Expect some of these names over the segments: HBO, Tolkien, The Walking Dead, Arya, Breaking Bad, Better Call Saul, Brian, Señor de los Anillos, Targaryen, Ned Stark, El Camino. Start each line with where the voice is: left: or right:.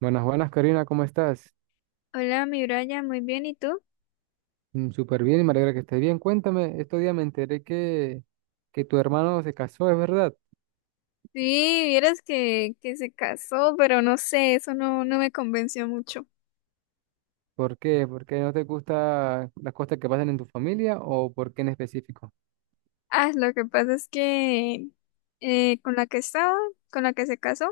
right: Buenas, buenas, Karina, ¿cómo estás?
left: Hola, mi Brian, muy bien, ¿y tú?
right: Mm, súper bien y me alegra que estés bien. Cuéntame, estos días me enteré que tu hermano se casó, ¿es verdad?
left: Sí, vieras que se casó, pero no sé, eso no, no me convenció mucho.
right: ¿Por qué? ¿Por qué no te gustan las cosas que pasan en tu familia o por qué en específico?
left: Ah, lo que pasa es que eh, con la que estaba, con la que se casó,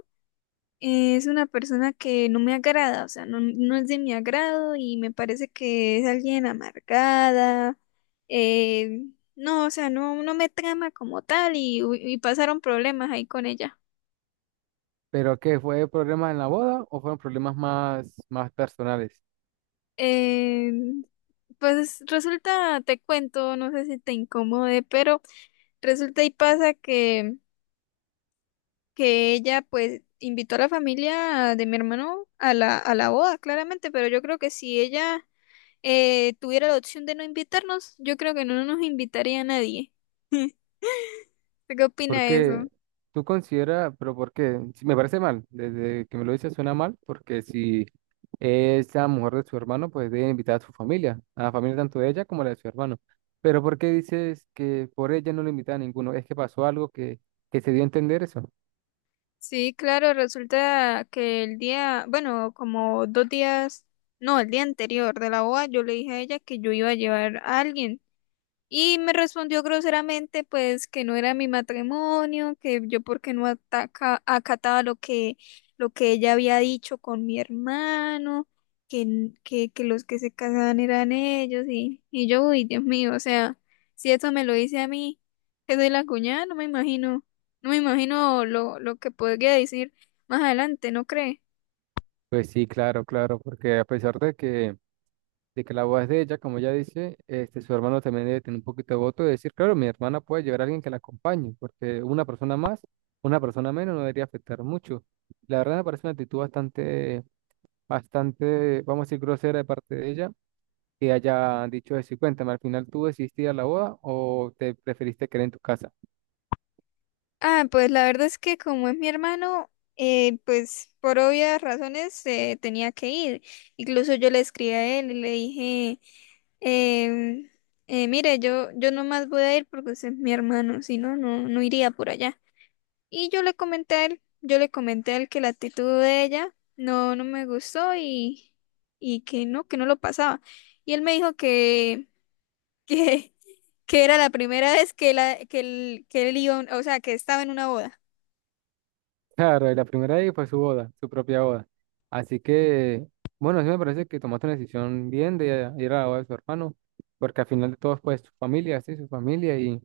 left: es una persona que no me agrada, o sea, no, no es de mi agrado y me parece que es alguien amargada. eh, no, o sea, no, no me trama como tal y pasaron problemas ahí con ella.
right: ¿Pero qué? ¿Fue problemas en la boda o fueron problemas más personales?
left: Eh, pues resulta, te cuento, no sé si te incomode, pero resulta y pasa que ella pues invitó a la familia de mi hermano a la boda, claramente, pero yo creo que si ella tuviera la opción de no invitarnos, yo creo que no nos invitaría a nadie. ¿Usted ¿Qué opina de eso?
right: Porque tú consideras, pero porque si me parece mal, desde que me lo dices suena mal, porque si es la mujer de su hermano, pues debe invitar a su familia, a la familia tanto de ella como la de su hermano. Pero ¿por qué dices que por ella no lo invita a ninguno? ¿Es que pasó algo que se dio a entender eso?
left: Sí, claro, resulta que el día, bueno, como 2 días, no, el día anterior de la boda, yo le dije a ella que yo iba a llevar a alguien. Y me respondió groseramente, pues, que no era mi matrimonio, que yo porque no acataba lo que ella había dicho con mi hermano, que los que se casaban eran ellos, y yo, uy, Dios mío, o sea, si eso me lo dice a mí, que soy la cuñada, no me imagino lo que podría decir más adelante, ¿no cree?
right: Pues sí, claro, claro, porque a pesar de que la boda es de ella, como ella dice, este, su hermano también debe tener un poquito de voto de decir, claro, mi hermana puede llevar a alguien que la acompañe, porque una persona más, una persona menos no debería afectar mucho. La verdad me parece una actitud bastante, bastante, vamos a decir, grosera de parte de ella, que haya dicho eso. Y cuéntame, al final tú decidiste ir a la boda o te preferiste quedar en tu casa.
left: Ah, pues la verdad es que como es mi hermano, pues por obvias razones tenía que ir. Incluso yo le escribí a él y le dije, em, mire, yo nomás voy a ir porque usted es mi hermano, si no, no iría por allá. Y yo le comenté a él que la actitud de ella no, no me gustó y que no lo pasaba. Y él me dijo que, que era la primera vez que la, que él iba, a un- o sea, que estaba en una boda.
right: Claro, y la primera ahí fue su boda, su propia boda. Así que, bueno, sí me parece que tomaste una decisión bien de ir a la boda de su hermano, porque al final de todo fue su familia, sí, su familia, y,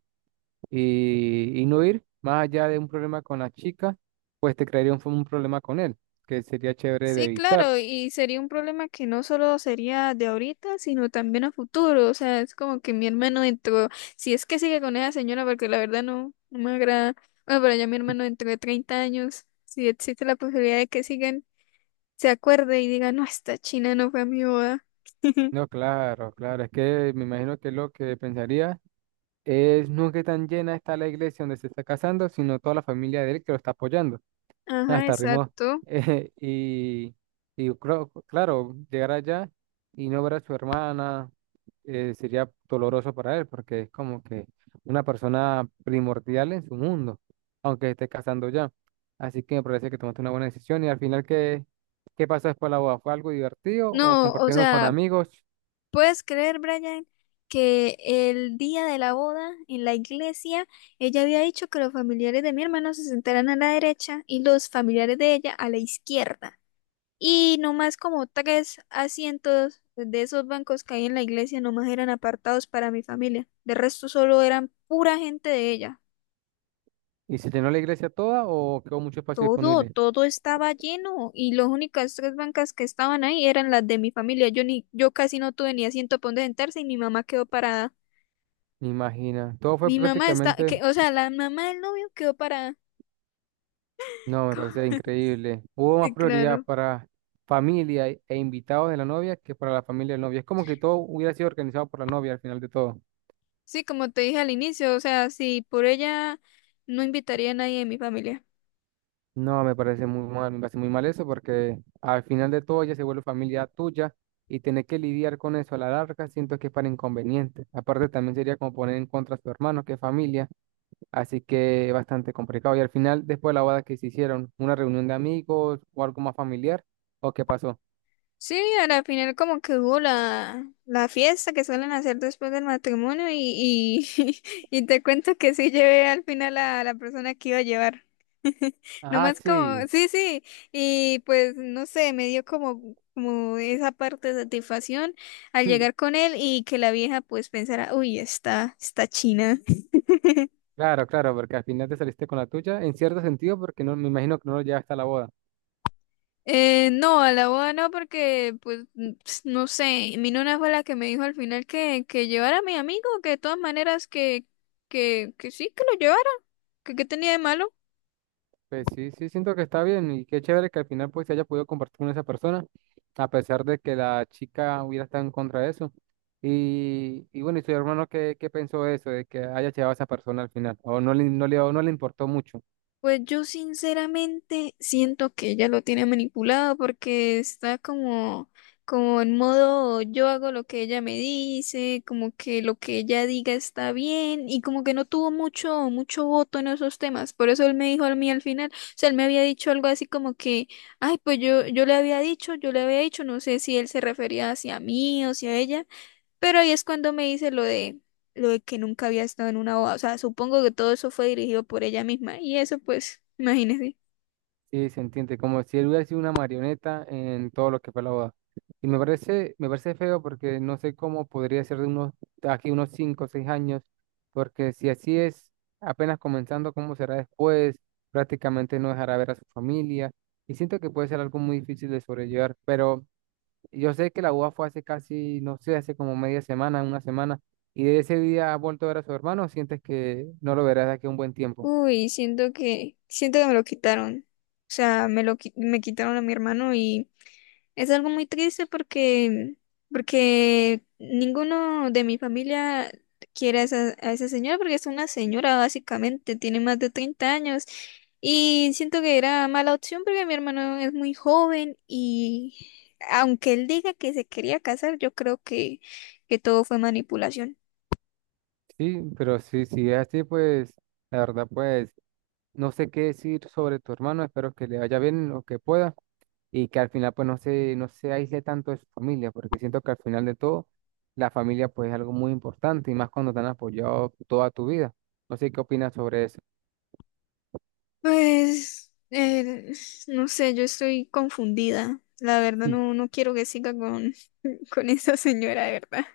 right: y, y no ir más allá de un problema con la chica, pues te crearía un problema con él, que sería chévere de
left: Sí,
right: evitar.
left: claro, y sería un problema que no solo sería de ahorita, sino también a futuro. O sea, es como que mi hermano entró, si es que sigue con esa señora, porque la verdad no, no me agrada. Bueno, pero ya mi hermano dentro de 30 años, si existe la posibilidad de que sigan, se acuerde y diga, no, esta china no fue a mi boda.
right: No, claro, claro, es que me imagino que lo que pensaría es no que tan llena está la iglesia donde se está casando, sino toda la familia de él que lo está apoyando.
left: Ajá,
right: Hasta rimó.
left: exacto.
right: Eh, y, claro, llegar allá y no ver a su hermana sería doloroso para él, porque es como que una persona primordial en su mundo, aunque esté casando ya. Así que me parece que tomaste una buena decisión. Y al final, ¿qué, qué pasó después de la boda? ¿Fue algo divertido o
left: No, o
right: compartieron con
left: sea,
right: amigos
left: ¿puedes creer, Brian, que el día de la boda en la iglesia, ella había dicho que los familiares de mi hermano se sentaran a la derecha y los familiares de ella a la izquierda? Y nomás como tres asientos de esos bancos que hay en la iglesia nomás eran apartados para mi familia. De resto solo eran pura gente de ella.
right: y se llenó la iglesia toda o quedó mucho espacio
left: Todo,
right: disponible?
left: todo estaba lleno y las únicas tres bancas que estaban ahí eran las de mi familia. Yo casi no tuve ni asiento para donde sentarse y mi mamá quedó parada.
right: Me imagina. Todo fue
left: Mi mamá está,
right: prácticamente...
left: que, o sea, la mamá del novio quedó parada.
right: No, me parecía increíble. Hubo más
left: Sí,
right: prioridad
left: claro.
right: para familia e invitados de la novia que para la familia del novio. Es como que todo hubiera sido organizado por la novia al final de todo.
left: Sí, como te dije al inicio, o sea, si por ella no invitaría a nadie de mi familia.
right: No, me parece muy mal, me parece muy mal eso porque al final de todo ella se vuelve familia tuya y tener que lidiar con eso a la larga siento que es para inconveniente. Aparte también sería como poner en contra a su hermano que es familia, así que es bastante complicado. Y al final, después de la boda que se hicieron, una reunión de amigos o algo más familiar, ¿o qué pasó?
left: Sí, a la final como que hubo la fiesta que suelen hacer después del matrimonio y te cuento que sí llevé al final a la persona que iba a llevar.
right: Ah,
left: Nomás
right: sí.
left: como, sí, sí, y pues no sé, me dio como esa parte de satisfacción al llegar con él y que la vieja pues pensara, uy, está china.
right: Claro, claro, porque al final te saliste con la tuya, en cierto sentido, porque no, me imagino que no lo llevaste hasta la boda.
left: No, a la boda no, porque, pues, no sé, mi nona fue la que me dijo al final que llevara a mi amigo, que de todas maneras que sí, que lo llevara, que qué tenía de malo.
right: Pues sí, sí, siento que está bien y qué chévere que al final pues se haya podido compartir con esa persona, a pesar de que la chica hubiera estado en contra de eso. Y bueno, ¿y tu hermano qué, qué pensó de eso, de que haya llevado a esa persona al final? ¿O no no le importó mucho?
left: Pues yo sinceramente siento que ella lo tiene manipulado porque está como en modo yo hago lo que ella me dice, como que lo que ella diga está bien y como que no tuvo mucho, mucho voto en esos temas. Por eso él me dijo a mí al final, o sea, él me había dicho algo así como que, ay, pues yo le había dicho, no sé si él se refería hacia mí o hacia ella, pero ahí es cuando me dice lo de que nunca había estado en una boda. O sea, supongo que todo eso fue dirigido por ella misma. Y eso, pues, imagínese.
right: Sí, se entiende, como si él hubiera sido una marioneta en todo lo que fue la boda. Y me parece feo porque no sé cómo podría ser de unos, de aquí unos 5 o 6 años, porque si así es, apenas comenzando, ¿cómo será después? Prácticamente no dejará ver a su familia. Y siento que puede ser algo muy difícil de sobrellevar, pero yo sé que la boda fue hace casi, no sé, hace como media semana, una semana, y de ese día ha vuelto a ver a su hermano, ¿o ¿sientes que no lo verás de aquí a un buen tiempo?
left: Uy, siento que me lo quitaron. O sea, me quitaron a mi hermano y es algo muy triste porque ninguno de mi familia quiere a esa señora porque es una señora básicamente, tiene más de 30 años y siento que era mala opción porque mi hermano es muy joven y aunque él diga que se quería casar, yo creo que todo fue manipulación.
right: Sí, pero si es así, pues la verdad, pues no sé qué decir sobre tu hermano, espero que le vaya bien lo que pueda y que al final pues no no se aísle tanto de su familia, porque siento que al final de todo la familia pues es algo muy importante y más cuando te han apoyado toda tu vida. No sé qué opinas sobre eso.
left: Pues, no sé, yo estoy confundida. La verdad, no, no quiero que siga con, con esa señora, de verdad.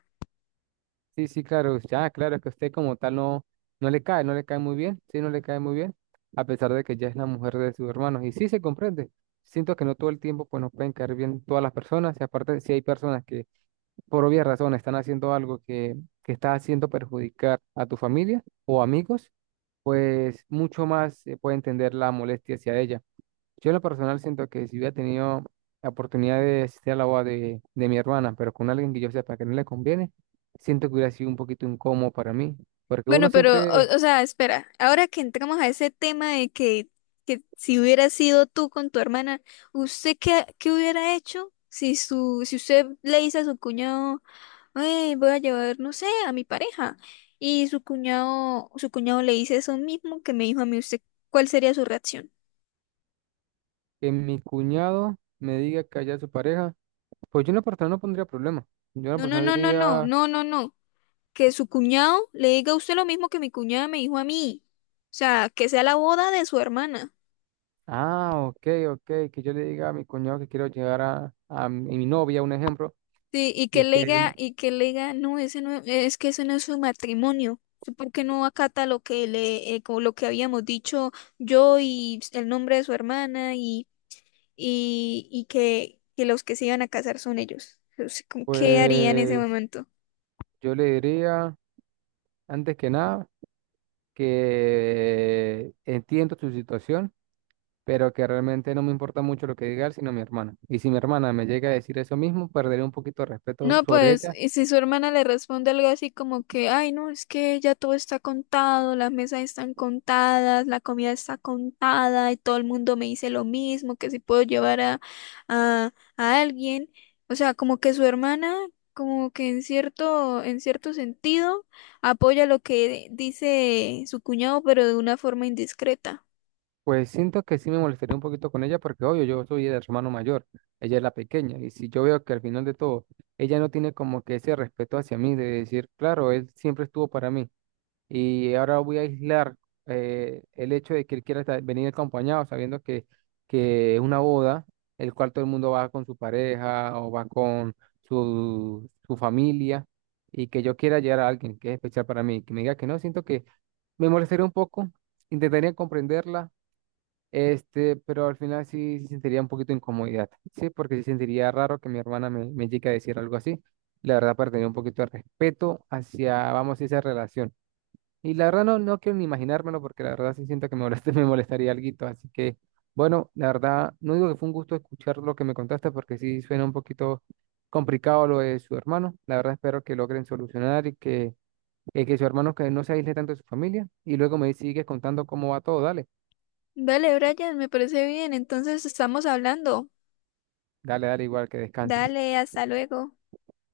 right: Sí, sí, claro, ya, claro, es que a usted como tal no, no le cae, no le cae muy bien, sí, no le cae muy bien, a pesar de que ya es la mujer de sus hermanos. Y sí se comprende. Siento que no todo el tiempo pues nos pueden caer bien todas las personas, y aparte si hay personas que por obvias razones están haciendo algo que está haciendo perjudicar a tu familia o amigos, pues mucho más se puede entender la molestia hacia ella. Yo en lo personal siento que si hubiera tenido la oportunidad de asistir a la boda de mi hermana, pero con alguien que yo sepa que no le conviene, siento que hubiera sido un poquito incómodo para mí. Porque uno
left: Bueno, pero,
right: siempre,
left: o sea, espera, ahora que entramos a ese tema de que si hubiera sido tú con tu hermana, ¿usted qué hubiera hecho si si usted le dice a su cuñado, "Ay, voy a llevar, no sé, a mi pareja"? Y su cuñado le dice eso mismo que me dijo a mí, ¿usted cuál sería su reacción?
right: que mi cuñado me diga que haya su pareja, pues yo en lo personal no pondría problema. Yo en lo
left: No, no,
right: personal
left: no, no, no,
right: diría,
left: no, no, no. Que su cuñado le diga a usted lo mismo que mi cuñada me dijo a mí. O sea, que sea la boda de su hermana.
right: ah, ok, ok, que yo le diga a mi cuñado que quiero llegar a mi novia, un ejemplo,
left: Sí, y
right: y que él,
left: y que le diga, no, ese no, es que ese no es su matrimonio. ¿Usted ¿Por qué no acata como lo que habíamos dicho yo y el nombre de su hermana y que los que se iban a casar son ellos? O sea, ¿qué haría en ese
right: pues
left: momento?
right: yo le diría, antes que nada, que entiendo su situación pero que realmente no me importa mucho lo que diga él, sino mi hermana. Y si mi hermana me llega a decir eso mismo, perderé un poquito de respeto
left: No,
right: sobre
left: pues,
right: ella,
left: y si su hermana le responde algo así como que, ay, no, es que ya todo está contado, las mesas están contadas, la comida está contada y todo el mundo me dice lo mismo, que si puedo llevar a alguien. O sea, como que su hermana, como que en cierto sentido, apoya lo que dice su cuñado, pero de una forma indiscreta.
right: pues siento que sí me molestaría un poquito con ella, porque obvio, yo soy el hermano mayor, ella es la pequeña, y si yo veo que al final de todo, ella no tiene como que ese respeto hacia mí, de decir, claro, él siempre estuvo para mí, y ahora voy a aislar el hecho de que él quiera estar- venir acompañado, sabiendo que es una boda, el cual todo el mundo va con su pareja o va con su familia, y que yo quiera llevar a alguien que es especial para mí, que me diga que no, siento que me molestaría un poco, intentaría comprenderla, este, pero al final sí, sí sentiría un poquito de incomodidad, sí, porque sí sentiría raro que mi hermana me llegue a decir algo así. La verdad, perdería un poquito de respeto hacia, vamos, esa relación. Y la verdad no, no quiero ni imaginármelo porque la verdad sí siento que me molest- me molestaría alguito. Así que, bueno, la verdad, no digo que fue un gusto escuchar lo que me contaste porque sí suena un poquito complicado lo de su hermano. La verdad espero que logren solucionar y que su hermano que no se aísle tanto de su familia. Y luego me sigues contando cómo va todo. Dale,
left: Dale, Brian, me parece bien, entonces estamos hablando.
right: dale, dale, igual que descanses.
left: Dale, hasta luego.